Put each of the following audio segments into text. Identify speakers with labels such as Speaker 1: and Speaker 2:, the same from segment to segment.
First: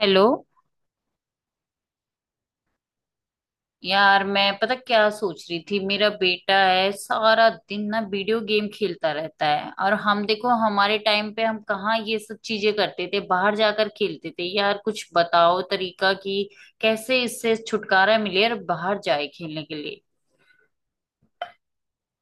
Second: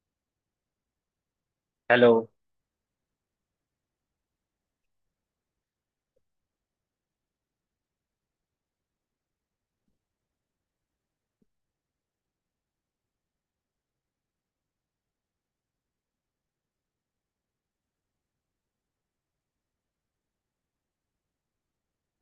Speaker 1: Hello.
Speaker 2: Hello.
Speaker 1: यार, मैं पता क्या सोच रही थी, मेरा बेटा है सारा दिन ना वीडियो गेम खेलता रहता है। और हम देखो, हमारे टाइम पे हम कहाँ ये सब चीजें करते थे, बाहर जाकर खेलते थे। यार कुछ बताओ तरीका कि कैसे इससे छुटकारा मिले और बाहर जाए खेलने के लिए,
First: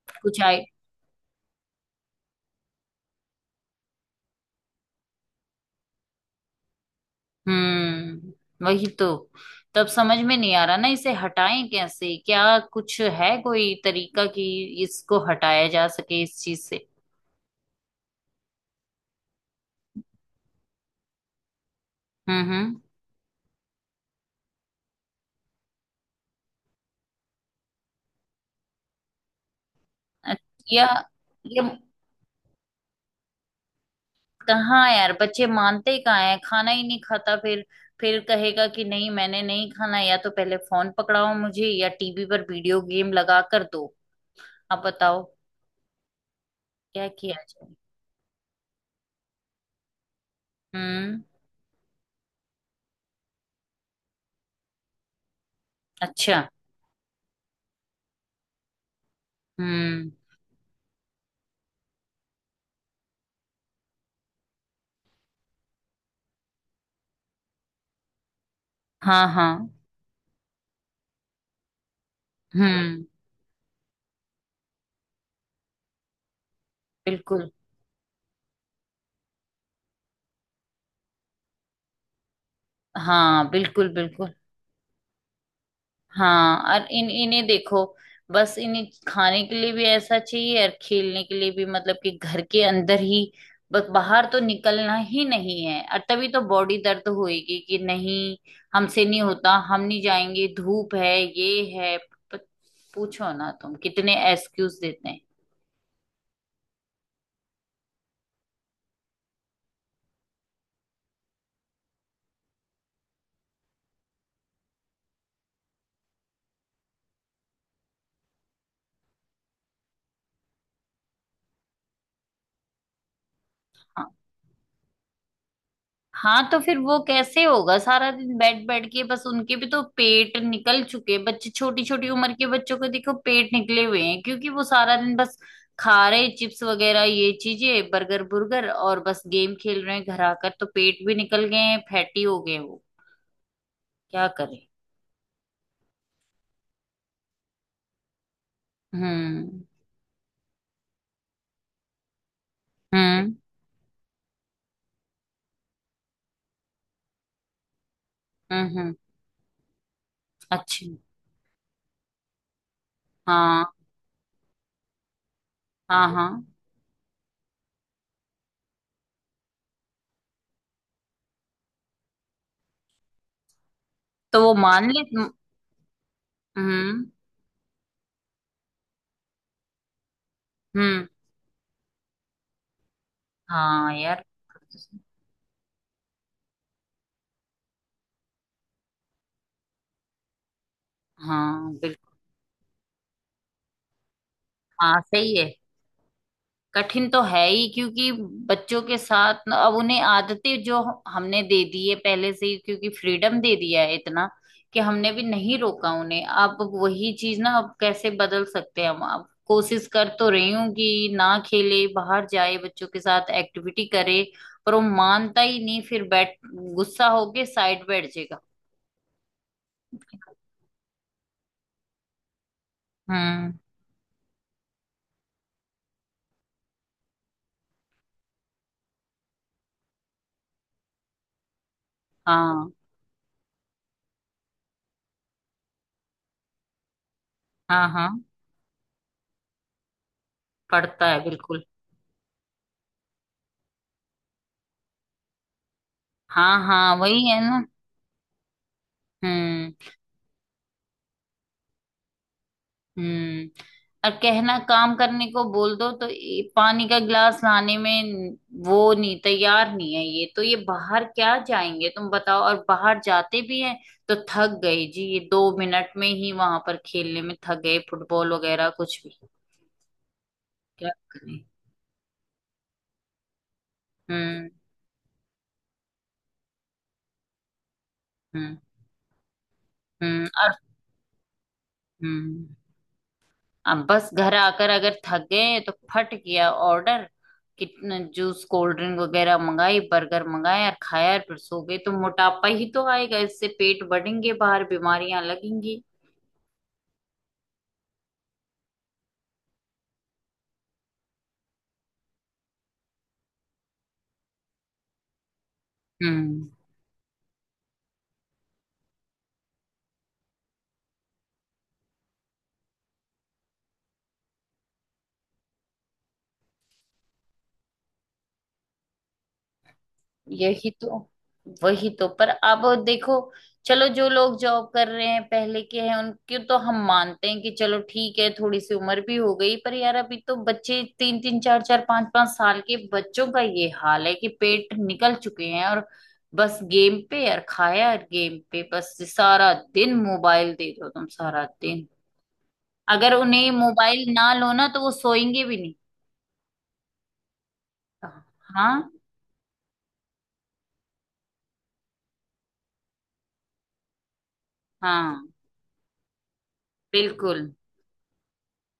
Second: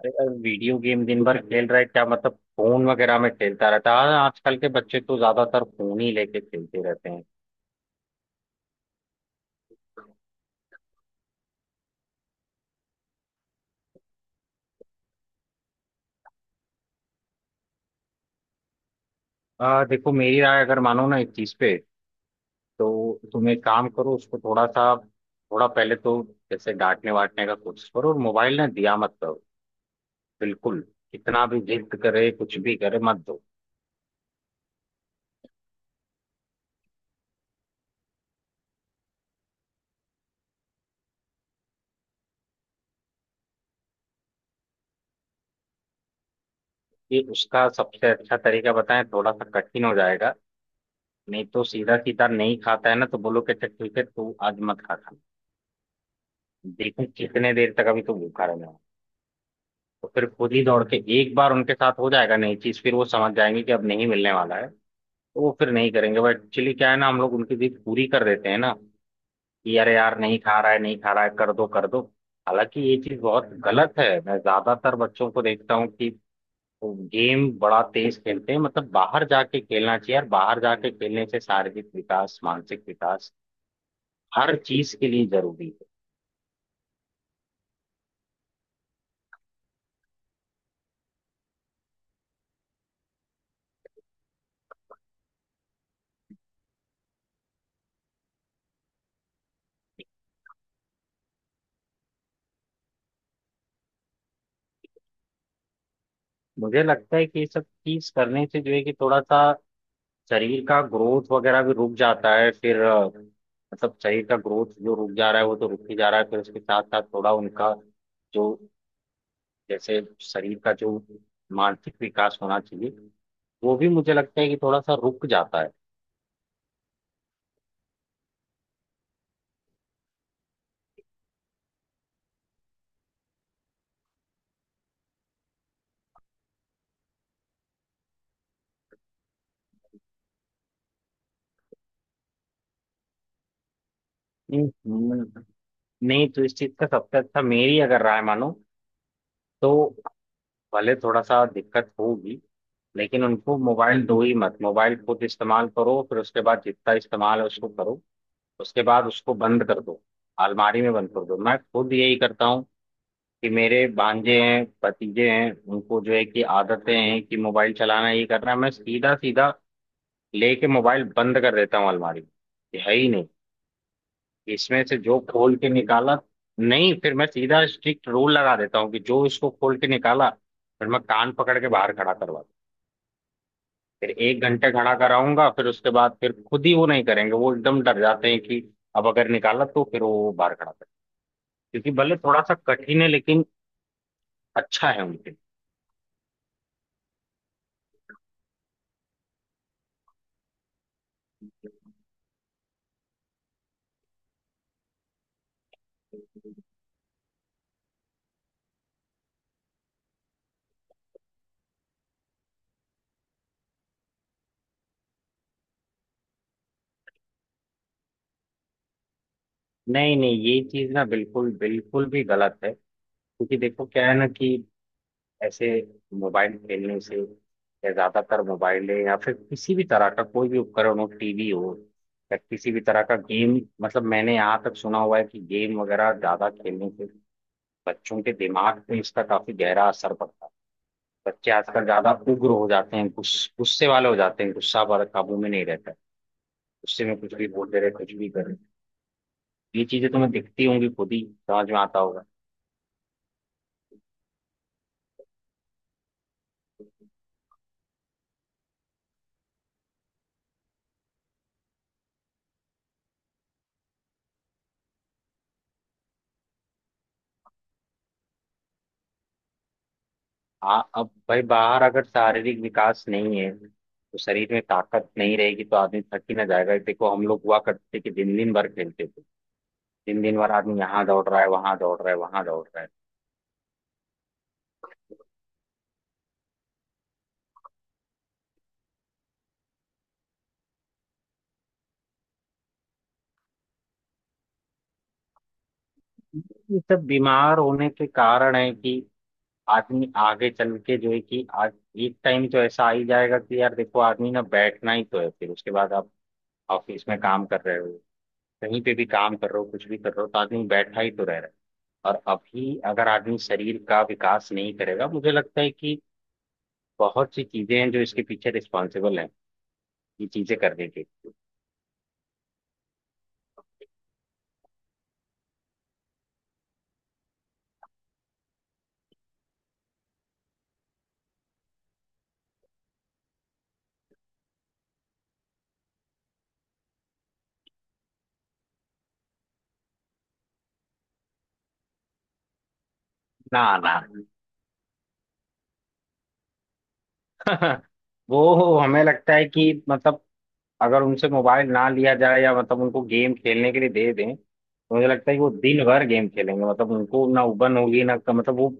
Speaker 2: अरे यार,
Speaker 1: कुछ आए।
Speaker 2: वीडियो गेम दिन भर खेल रहा है? क्या मतलब फोन वगैरह में खेलता रहता है? हाँ, आजकल के बच्चे तो ज्यादातर फोन ही लेके खेलते रहते हैं।
Speaker 1: हम्म, वही तो। तब समझ में नहीं आ रहा ना, इसे हटाएं कैसे? क्या कुछ है कोई तरीका कि इसको हटाया जा सके इस चीज से?
Speaker 2: देखो, मेरी राय अगर मानो ना इस चीज पे,
Speaker 1: हम्म। हम्म।
Speaker 2: तो तुम एक काम करो। उसको थोड़ा सा, थोड़ा पहले तो जैसे डांटने वाटने का कोशिश करो, और मोबाइल ना दिया मत करो।
Speaker 1: अच्छा,
Speaker 2: बिल्कुल,
Speaker 1: या?
Speaker 2: कितना भी
Speaker 1: ये
Speaker 2: जिद करे कुछ भी करे मत दो।
Speaker 1: कहाँ यार, बच्चे मानते ही कहाँ हैं। खाना ही नहीं खाता फिर। फिर कहेगा कि नहीं, मैंने नहीं खाना, या तो पहले फोन पकड़ाओ मुझे या टीवी पर वीडियो गेम लगा कर दो। अब बताओ क्या
Speaker 2: ये
Speaker 1: किया
Speaker 2: उसका
Speaker 1: जाए।
Speaker 2: सबसे अच्छा तरीका बताएं, थोड़ा सा कठिन हो जाएगा,
Speaker 1: हम्म।
Speaker 2: नहीं तो। सीधा सीधा नहीं खाता है ना, तो बोलो कि अच्छा, ठीक है, तू आज मत खा।
Speaker 1: अच्छा।
Speaker 2: देखो कितने देर तक, अभी तो भूखा रहना है। तो
Speaker 1: हम्म।
Speaker 2: फिर खुद ही दौड़ के एक बार उनके साथ हो जाएगा नई चीज। फिर वो समझ जाएंगे कि अब नहीं मिलने वाला है, तो वो फिर नहीं करेंगे। बट एक्चुअली क्या है ना, हम लोग उनकी जिद पूरी कर देते हैं ना,
Speaker 1: हाँ हाँ।
Speaker 2: कि अरे यार नहीं खा रहा है नहीं खा रहा है, कर दो कर दो। हालांकि ये
Speaker 1: हम्म।
Speaker 2: चीज बहुत गलत है। मैं ज्यादातर बच्चों को देखता हूँ कि वो गेम
Speaker 1: बिल्कुल।
Speaker 2: बड़ा तेज खेलते हैं। मतलब बाहर जाके खेलना चाहिए यार, बाहर जाके खेलने से शारीरिक विकास, मानसिक विकास,
Speaker 1: हाँ बिल्कुल बिल्कुल।
Speaker 2: हर चीज के लिए जरूरी है।
Speaker 1: हाँ और इन इन्हें देखो, बस इन्हें खाने के लिए भी ऐसा चाहिए और खेलने के लिए भी, मतलब कि घर के अंदर ही बस, बाहर तो निकलना ही नहीं है। और तभी तो बॉडी दर्द होएगी कि नहीं। हमसे नहीं होता, हम नहीं जाएंगे, धूप है, ये है, पूछो ना तुम, कितने एक्सक्यूज देते हैं।
Speaker 2: मुझे लगता है कि ये सब चीज करने से जो है कि थोड़ा सा शरीर का ग्रोथ वगैरह भी रुक जाता है। फिर मतलब शरीर का ग्रोथ जो रुक जा रहा है, वो तो रुक ही जा रहा है। फिर उसके साथ साथ थोड़ा उनका जो, जैसे शरीर का जो, मानसिक विकास होना चाहिए, वो भी
Speaker 1: हाँ।
Speaker 2: मुझे लगता है कि थोड़ा सा रुक जाता है।
Speaker 1: हाँ तो फिर वो कैसे होगा? सारा दिन बैठ बैठ के बस, उनके भी तो पेट निकल चुके। बच्चे छोटी छोटी उम्र के बच्चों को देखो, पेट निकले हुए हैं क्योंकि वो सारा दिन बस खा रहे चिप्स वगैरह, ये चीजें, बर्गर बुर्गर, और बस गेम खेल रहे हैं घर आकर। तो पेट भी निकल गए हैं, फैटी हो गए हैं वो। क्या करें।
Speaker 2: हम्म, नहीं तो इस चीज का सबसे अच्छा, मेरी अगर राय मानो
Speaker 1: हम्म।
Speaker 2: तो, भले थोड़ा सा दिक्कत होगी, लेकिन
Speaker 1: हम्म।
Speaker 2: उनको मोबाइल दो ही मत। मोबाइल खुद इस्तेमाल करो, फिर उसके बाद जितना इस्तेमाल है उसको करो,
Speaker 1: हम्म।
Speaker 2: उसके बाद उसको बंद कर दो। अलमारी
Speaker 1: अच्छा।
Speaker 2: में बंद कर दो, मैं खुद यही करता हूँ कि
Speaker 1: हाँ।
Speaker 2: मेरे भांजे हैं, भतीजे हैं, उनको
Speaker 1: हाँ
Speaker 2: जो है कि
Speaker 1: हाँ।
Speaker 2: आदतें हैं कि मोबाइल चलाना ये करना है, मैं सीधा सीधा लेके मोबाइल बंद कर देता हूँ अलमारी में, कि है ही नहीं।
Speaker 1: तो वो
Speaker 2: इसमें
Speaker 1: मान
Speaker 2: से
Speaker 1: ले।
Speaker 2: जो
Speaker 1: हम्म।
Speaker 2: खोल के निकाला, नहीं,
Speaker 1: हम्म।
Speaker 2: फिर मैं सीधा स्ट्रिक्ट रूल लगा देता हूँ कि जो इसको खोल के निकाला, फिर मैं
Speaker 1: हम्म,
Speaker 2: कान पकड़ के बाहर खड़ा करवा दूं।
Speaker 1: हाँ
Speaker 2: फिर
Speaker 1: यार।
Speaker 2: एक घंटे खड़ा कराऊंगा। फिर उसके बाद फिर खुद ही वो नहीं करेंगे। वो एकदम डर जाते हैं कि अब अगर निकाला तो फिर वो बाहर खड़ा करेंगे।
Speaker 1: हाँ
Speaker 2: क्योंकि
Speaker 1: बिल्कुल।
Speaker 2: भले थोड़ा सा कठिन है, लेकिन अच्छा
Speaker 1: हाँ
Speaker 2: है
Speaker 1: सही
Speaker 2: उनके
Speaker 1: है। कठिन तो है ही क्योंकि बच्चों के साथ अब उन्हें आदतें जो हमने दे दी
Speaker 2: लिए।
Speaker 1: है पहले से ही, क्योंकि फ्रीडम दे दिया है इतना कि हमने भी नहीं रोका उन्हें। अब वही चीज ना, अब कैसे बदल सकते हैं हम? अब कोशिश कर तो रही हूँ कि ना खेले, बाहर जाए, बच्चों के साथ एक्टिविटी करे, पर वो मानता ही नहीं। फिर बैठ, गुस्सा होके साइड बैठ जाएगा।
Speaker 2: नहीं नहीं, ये चीज ना बिल्कुल बिल्कुल भी गलत है।
Speaker 1: हम्म।
Speaker 2: क्योंकि देखो क्या है ना कि ऐसे मोबाइल खेलने से, या ज्यादातर मोबाइल है या फिर किसी भी तरह का कोई भी उपकरण हो, टीवी हो या
Speaker 1: हाँ
Speaker 2: किसी भी तरह का गेम, मतलब मैंने यहाँ तक सुना हुआ है कि गेम वगैरह ज्यादा खेलने से
Speaker 1: हाँ। हाँ,
Speaker 2: बच्चों के दिमाग पे इसका काफी गहरा असर पड़ता है।
Speaker 1: पढ़ता है
Speaker 2: बच्चे
Speaker 1: बिल्कुल।
Speaker 2: आजकल ज्यादा उग्र हो जाते हैं, गुस्से वाले हो जाते हैं, गुस्सा पर काबू में नहीं रहता।
Speaker 1: हाँ हाँ,
Speaker 2: उससे मैं
Speaker 1: वही
Speaker 2: कुछ
Speaker 1: है
Speaker 2: भी
Speaker 1: ना।
Speaker 2: बोलते रहे कुछ भी करे, ये
Speaker 1: हम्म।
Speaker 2: चीजें तुम्हें दिखती होंगी खुद ही, समझ में आता होगा।
Speaker 1: हम्म। और कहना, काम करने को बोल दो तो ये पानी का गिलास लाने में वो नहीं, तैयार नहीं है। ये तो, ये बाहर क्या जाएंगे तुम बताओ। और बाहर जाते भी हैं तो थक गए जी, ये 2 मिनट में ही वहां पर खेलने में थक गए, फुटबॉल वगैरह कुछ भी। क्या
Speaker 2: अब
Speaker 1: करें।
Speaker 2: भाई बाहर अगर शारीरिक विकास नहीं है तो
Speaker 1: हम्म।
Speaker 2: शरीर में ताकत नहीं रहेगी, तो आदमी थक ही ना जाएगा। देखो हम लोग हुआ करते थे कि दिन दिन
Speaker 1: हम्म।
Speaker 2: भर खेलते थे। दिन
Speaker 1: हम्म,
Speaker 2: दिन भर
Speaker 1: और।
Speaker 2: आदमी यहाँ दौड़ रहा है, वहां दौड़ रहा है, वहां
Speaker 1: हम्म,
Speaker 2: दौड़ रहा है।
Speaker 1: अब बस घर आकर अगर थक गए तो फट किया ऑर्डर। कितना जूस कोल्ड ड्रिंक वगैरह मंगाई, बर्गर मंगाया और खाया और फिर सो गए। तो मोटापा ही तो आएगा इससे, पेट बढ़ेंगे बाहर, बीमारियां लगेंगी।
Speaker 2: ये सब बीमार होने के कारण है कि आदमी आगे चल के जो है कि, आज एक टाइम तो ऐसा आ ही जाएगा कि यार देखो, आदमी ना बैठना ही तो है। फिर उसके बाद आप
Speaker 1: हम्म,
Speaker 2: ऑफिस में काम कर रहे हो, कहीं पे भी काम कर रहे हो, कुछ भी कर रहे हो, तो आदमी बैठा ही तो रह रहा है। और अभी अगर आदमी शरीर का विकास नहीं करेगा, मुझे लगता है कि बहुत सी चीजें हैं जो इसके पीछे रिस्पॉन्सिबल हैं, ये चीजें
Speaker 1: यही
Speaker 2: करने
Speaker 1: तो।
Speaker 2: के।
Speaker 1: वही तो। पर अब देखो, चलो, जो लोग जॉब कर रहे हैं पहले के हैं, उनके तो हम मानते हैं कि चलो ठीक है, थोड़ी सी उम्र भी हो गई। पर यार अभी तो बच्चे, तीन तीन चार चार पांच पांच साल के बच्चों का ये हाल है कि पेट निकल चुके हैं। और बस गेम पे यार, खाया यार गेम पे, बस सारा दिन। मोबाइल दे दो तुम सारा दिन, अगर उन्हें
Speaker 2: ना ना।
Speaker 1: मोबाइल ना लो ना तो वो सोएंगे भी नहीं।
Speaker 2: वो
Speaker 1: हाँ।
Speaker 2: हमें लगता है कि मतलब अगर उनसे मोबाइल ना लिया जाए, या मतलब उनको गेम खेलने के लिए दे दें, तो मुझे
Speaker 1: हाँ
Speaker 2: लगता है कि वो दिन भर गेम खेलेंगे। मतलब उनको ना
Speaker 1: बिल्कुल।
Speaker 2: उबन होगी ना, मतलब वो,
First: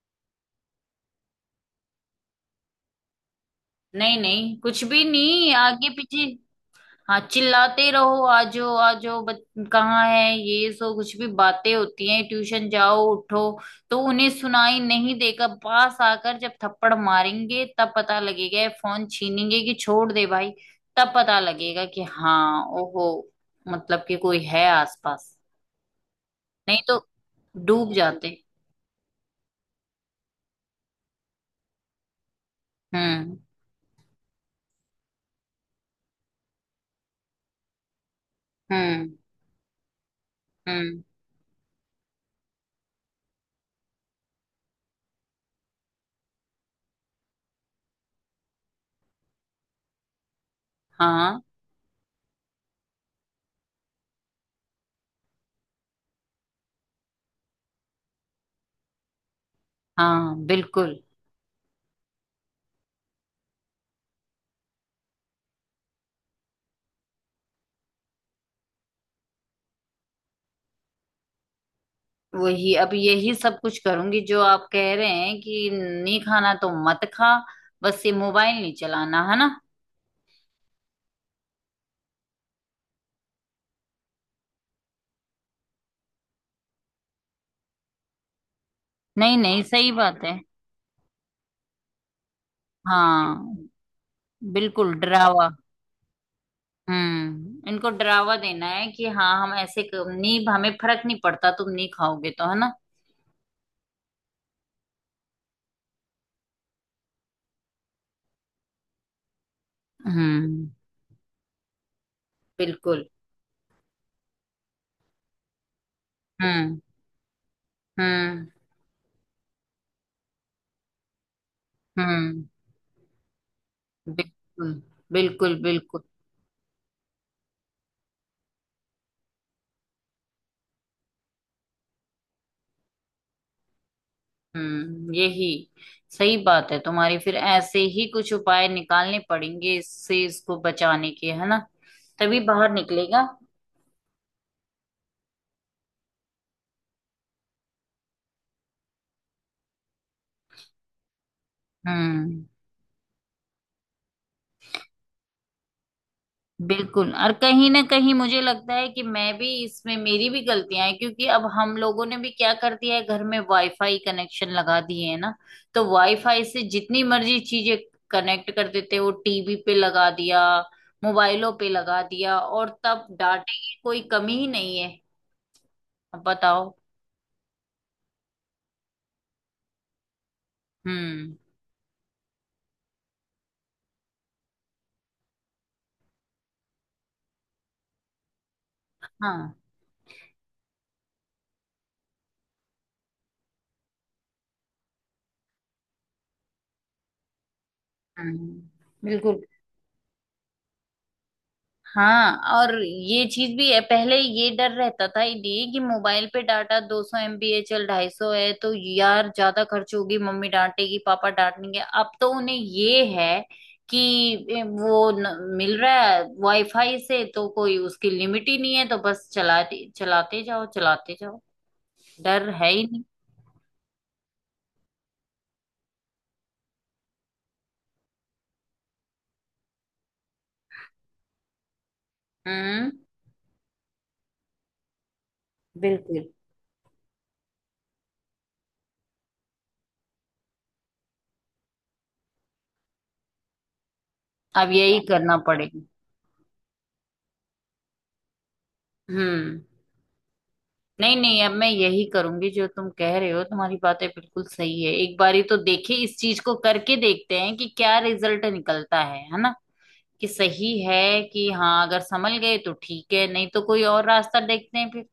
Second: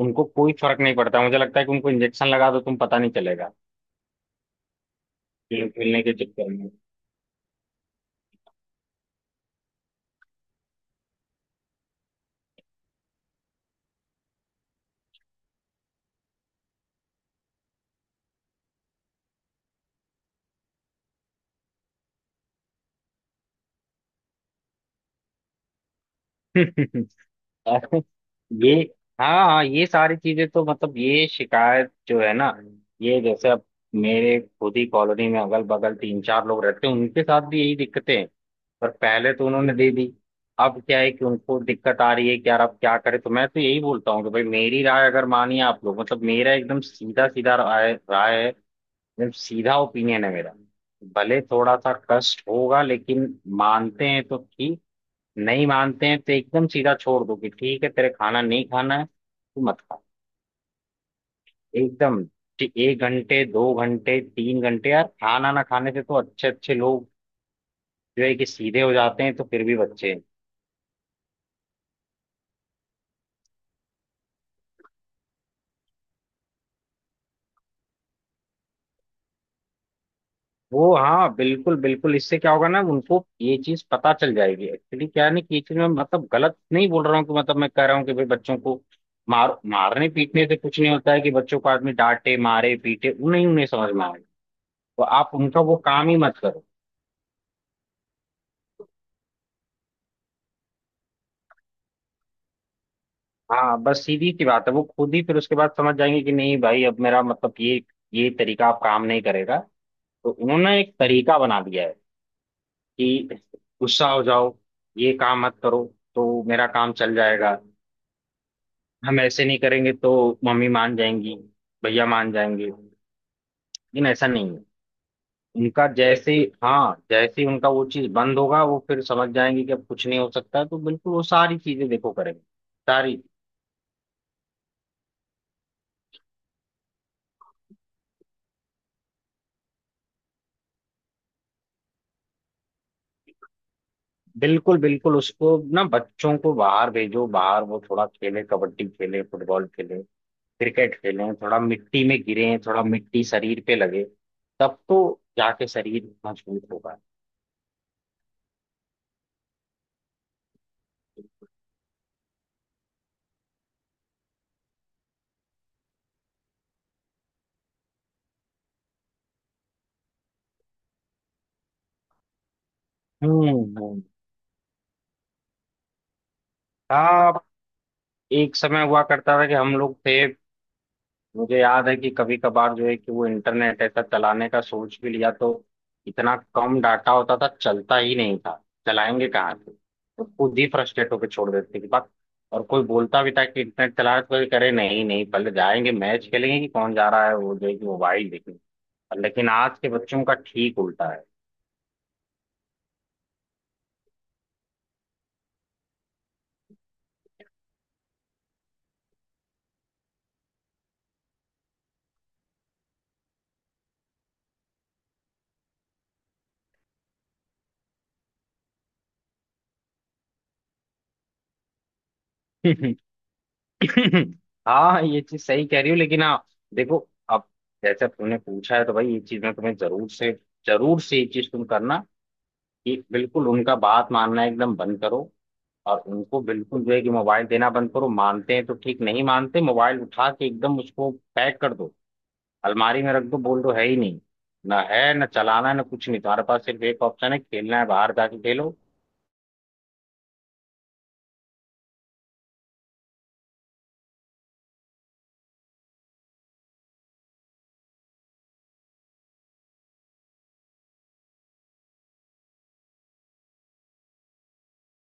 Speaker 2: उनको कोई फर्क नहीं पड़ता। मुझे लगता है कि उनको इंजेक्शन लगा दो तुम, पता नहीं चलेगा,
Speaker 1: नहीं नहीं, कुछ भी नहीं
Speaker 2: गेम
Speaker 1: आगे
Speaker 2: खेलने के
Speaker 1: पीछे।
Speaker 2: चक्कर
Speaker 1: हाँ, चिल्लाते रहो, आ जाओ आ जाओ, बच कहाँ है ये, सो कुछ भी बातें होती हैं। ट्यूशन जाओ, उठो, तो उन्हें सुनाई नहीं देगा। पास आकर जब थप्पड़ मारेंगे तब पता लगेगा, ये फोन छीनेंगे कि छोड़ दे भाई, तब पता लगेगा कि हाँ, ओहो, मतलब कि कोई है आसपास।
Speaker 2: में।
Speaker 1: नहीं तो डूब
Speaker 2: अरे,
Speaker 1: जाते।
Speaker 2: ये, हाँ हाँ, ये सारी चीजें तो मतलब ये शिकायत जो है ना, ये
Speaker 1: हम्म।
Speaker 2: जैसे अब मेरे खुद ही कॉलोनी में अगल बगल तीन चार लोग रहते हैं, उनके साथ भी यही दिक्कतें हैं। पर
Speaker 1: हम्म।
Speaker 2: पहले तो उन्होंने दे दी, अब क्या
Speaker 1: हम्म।
Speaker 2: है कि उनको दिक्कत आ रही है कि यार अब क्या करें। तो मैं तो यही बोलता हूँ कि भाई मेरी राय अगर मानिए आप लोग, मतलब मेरा एकदम सीधा सीधा राय राय है, एकदम सीधा ओपिनियन है मेरा। भले
Speaker 1: हाँ
Speaker 2: थोड़ा सा कष्ट होगा, लेकिन मानते हैं तो ठीक, नहीं मानते हैं तो एकदम सीधा छोड़ दो कि ठीक है, तेरे खाना नहीं खाना है तो मत खा।
Speaker 1: हाँ बिल्कुल।
Speaker 2: एकदम, कि एक घंटे, दो घंटे, तीन घंटे यार खाना ना खाने से तो अच्छे अच्छे लोग जो है कि सीधे हो जाते हैं, तो फिर भी बच्चे हैं।
Speaker 1: वही, अब यही सब कुछ करूंगी जो आप कह रहे हैं कि नहीं खाना तो मत खा, बस ये मोबाइल नहीं चलाना है ना।
Speaker 2: वो हाँ, बिल्कुल बिल्कुल, इससे क्या होगा ना, उनको ये चीज पता चल जाएगी। एक्चुअली क्या है ना कि ये चीज मैं मतलब गलत नहीं बोल रहा हूँ, कि मतलब मैं कह रहा हूँ कि भाई बच्चों को
Speaker 1: नहीं
Speaker 2: मार
Speaker 1: नहीं, सही
Speaker 2: मारने
Speaker 1: बात है।
Speaker 2: पीटने से कुछ नहीं होता है, कि बच्चों को आदमी डांटे मारे पीटे उन्हें, उन्हें
Speaker 1: हाँ,
Speaker 2: समझ में आए,
Speaker 1: बिल्कुल
Speaker 2: तो आप
Speaker 1: डरावा।
Speaker 2: उनका वो काम ही मत करो।
Speaker 1: हम्म, इनको डरावा देना है कि हाँ, हम ऐसे नहीं, हमें फर्क नहीं पड़ता, तुम नहीं खाओगे तो, है ना।
Speaker 2: हाँ, बस सीधी सी बात है, वो खुद ही फिर उसके बाद समझ जाएंगे कि नहीं भाई, अब मेरा मतलब ये तरीका अब काम नहीं करेगा। तो
Speaker 1: हम्म।
Speaker 2: उन्होंने एक तरीका बना दिया है
Speaker 1: बिल्कुल।
Speaker 2: कि गुस्सा हो जाओ, ये काम मत करो, तो मेरा
Speaker 1: हम्म।
Speaker 2: काम चल जाएगा।
Speaker 1: हम्म।
Speaker 2: हम ऐसे नहीं करेंगे तो मम्मी मान जाएंगी, भैया मान
Speaker 1: हम्म।
Speaker 2: जाएंगे। लेकिन ऐसा नहीं है।
Speaker 1: बिल्कुल बिल्कुल
Speaker 2: उनका
Speaker 1: बिल्कुल।
Speaker 2: जैसे, हाँ, जैसे ही उनका वो चीज बंद होगा, वो फिर समझ जाएंगे कि अब कुछ नहीं हो सकता, तो बिल्कुल वो सारी चीजें देखो करेंगे, सारी।
Speaker 1: हम्म, यही सही बात है तुम्हारी। फिर ऐसे ही कुछ उपाय निकालने पड़ेंगे इससे, इसको बचाने के, है ना। तभी बाहर निकलेगा।
Speaker 2: बिल्कुल बिल्कुल, उसको ना बच्चों को बाहर भेजो, बाहर वो थोड़ा खेले, कबड्डी खेले, फुटबॉल खेले, क्रिकेट खेलें, थोड़ा मिट्टी में
Speaker 1: हम्म।
Speaker 2: गिरें, थोड़ा मिट्टी शरीर पे लगे, तब तो जाके शरीर मजबूत होगा।
Speaker 1: बिल्कुल, और कहीं ना कहीं मुझे लगता है कि मैं भी इसमें, मेरी भी गलतियां हैं, क्योंकि अब हम लोगों ने भी क्या कर दिया है, घर में वाईफाई कनेक्शन लगा दिए, है ना। तो वाईफाई से जितनी मर्जी चीजें कनेक्ट कर देते हैं, वो टीवी पे लगा दिया, मोबाइलों पे लगा दिया, और तब
Speaker 2: हम्म
Speaker 1: डाटे की कोई
Speaker 2: हम्म।
Speaker 1: कमी ही नहीं है। अब बताओ।
Speaker 2: हाँ, एक समय हुआ करता था कि हम लोग थे,
Speaker 1: हम्म।
Speaker 2: मुझे याद है कि कभी कभार जो है कि वो इंटरनेट ऐसा चलाने का सोच भी लिया तो इतना कम डाटा होता था, चलता ही नहीं था, चलाएंगे कहाँ
Speaker 1: हाँ।
Speaker 2: से। तो खुद ही फ्रस्ट्रेट होकर छोड़ देते थे बात, और कोई बोलता भी था कि इंटरनेट चला रहा है, तो कोई करे नहीं, नहीं पहले जाएंगे मैच खेलेंगे, कि कौन जा रहा है वो जो है कि मोबाइल देखने।
Speaker 1: हम्म,
Speaker 2: और
Speaker 1: बिल्कुल।
Speaker 2: लेकिन आज के बच्चों का ठीक उल्टा है।
Speaker 1: हाँ, और ये चीज भी है, पहले ये डर रहता था ये कि मोबाइल पे डाटा 200 MB है, चल 250 है तो यार ज्यादा खर्च होगी, मम्मी डांटेगी, पापा डांटेंगे। अब तो उन्हें ये है कि ए, वो न, मिल रहा है वाईफाई से, तो कोई उसकी लिमिट ही नहीं है। तो बस चलाते चलाते जाओ, चलाते जाओ, डर है ही नहीं।
Speaker 2: हाँ, ये चीज सही कह रही हो, लेकिन हाँ देखो, अब जैसे अब तुमने पूछा है तो भाई ये चीज मैं तुम्हें जरूर से, जरूर से ये चीज तुम करना
Speaker 1: हम्म।
Speaker 2: कि बिल्कुल उनका बात मानना एकदम बंद करो, और
Speaker 1: बिल्कुल,
Speaker 2: उनको बिल्कुल जो है कि मोबाइल देना बंद करो। मानते हैं तो ठीक, नहीं मानते मोबाइल उठा के एकदम उसको पैक कर दो, अलमारी में रख दो, बोल दो है ही नहीं।
Speaker 1: अब
Speaker 2: ना
Speaker 1: यही
Speaker 2: है ना
Speaker 1: करना
Speaker 2: चलाना है
Speaker 1: पड़ेगा।
Speaker 2: ना कुछ नहीं, तुम्हारे पास सिर्फ एक ऑप्शन है, खेलना है बाहर जाके खेलो।
Speaker 1: हम्म, नहीं नहीं, अब मैं यही करूंगी जो तुम कह रहे हो। तुम्हारी बातें बिल्कुल सही है। एक बारी तो देखे, इस चीज को करके देखते हैं कि क्या रिजल्ट निकलता है ना। कि सही है, कि हाँ, अगर संभल गए तो ठीक है, नहीं तो कोई और रास्ता देखते हैं फिर।